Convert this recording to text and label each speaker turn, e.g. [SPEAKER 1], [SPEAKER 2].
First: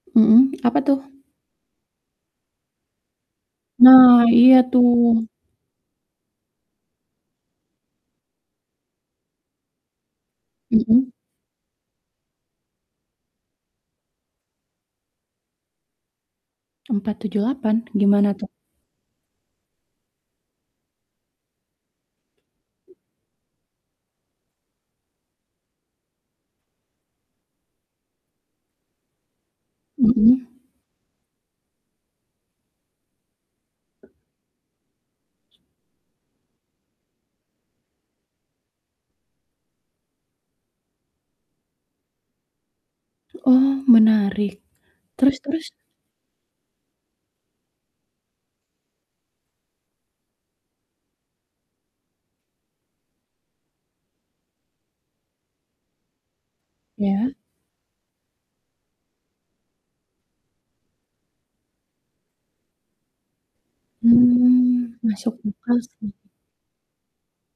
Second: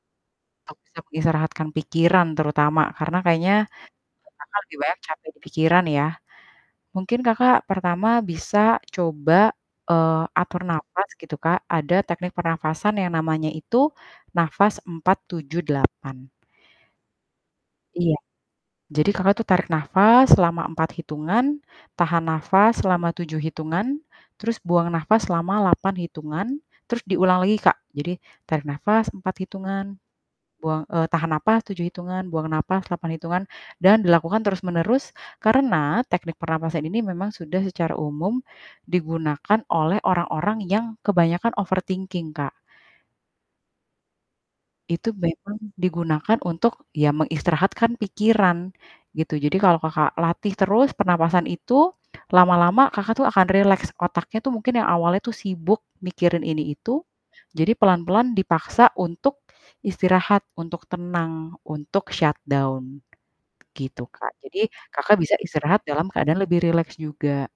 [SPEAKER 1] Mhm, apa
[SPEAKER 2] Untuk
[SPEAKER 1] tuh?
[SPEAKER 2] bisa mengistirahatkan pikiran terutama karena kayaknya
[SPEAKER 1] Nah, iya
[SPEAKER 2] Kakak lebih banyak
[SPEAKER 1] tuh.
[SPEAKER 2] capek di pikiran ya. Mungkin Kakak pertama bisa coba, eee, atur napas
[SPEAKER 1] Mhm.
[SPEAKER 2] gitu, Kak. Ada teknik pernafasan yang namanya itu napas 478.
[SPEAKER 1] 4, 7, 8
[SPEAKER 2] Iya.
[SPEAKER 1] gimana tuh?
[SPEAKER 2] Jadi Kakak tuh tarik napas selama 4 hitungan, tahan napas selama 7 hitungan, terus buang napas selama 8 hitungan, terus diulang lagi, Kak. Jadi tarik napas 4 hitungan,
[SPEAKER 1] Mhm.
[SPEAKER 2] buang eee, tahan napas 7 hitungan, buang napas 8 hitungan, dan dilakukan terus-menerus. Karena teknik pernapasan ini memang sudah secara umum digunakan oleh orang-orang yang kebanyakan overthinking, Kak.
[SPEAKER 1] Oh, menarik,
[SPEAKER 2] Itu
[SPEAKER 1] terus
[SPEAKER 2] memang
[SPEAKER 1] terus.
[SPEAKER 2] digunakan untuk, ya mengistirahatkan pikiran, gitu. Jadi kalau Kakak latih terus pernapasan itu, lama-lama Kakak tuh akan rileks. Otaknya tuh mungkin yang awalnya tuh sibuk mikirin ini itu.
[SPEAKER 1] Iya.
[SPEAKER 2] Jadi pelan-pelan dipaksa untuk istirahat, untuk tenang, untuk shutdown. Gitu, Kak. Jadi
[SPEAKER 1] Hmm,
[SPEAKER 2] Kakak bisa
[SPEAKER 1] masuk akal
[SPEAKER 2] istirahat dalam
[SPEAKER 1] sih.
[SPEAKER 2] keadaan lebih rileks juga.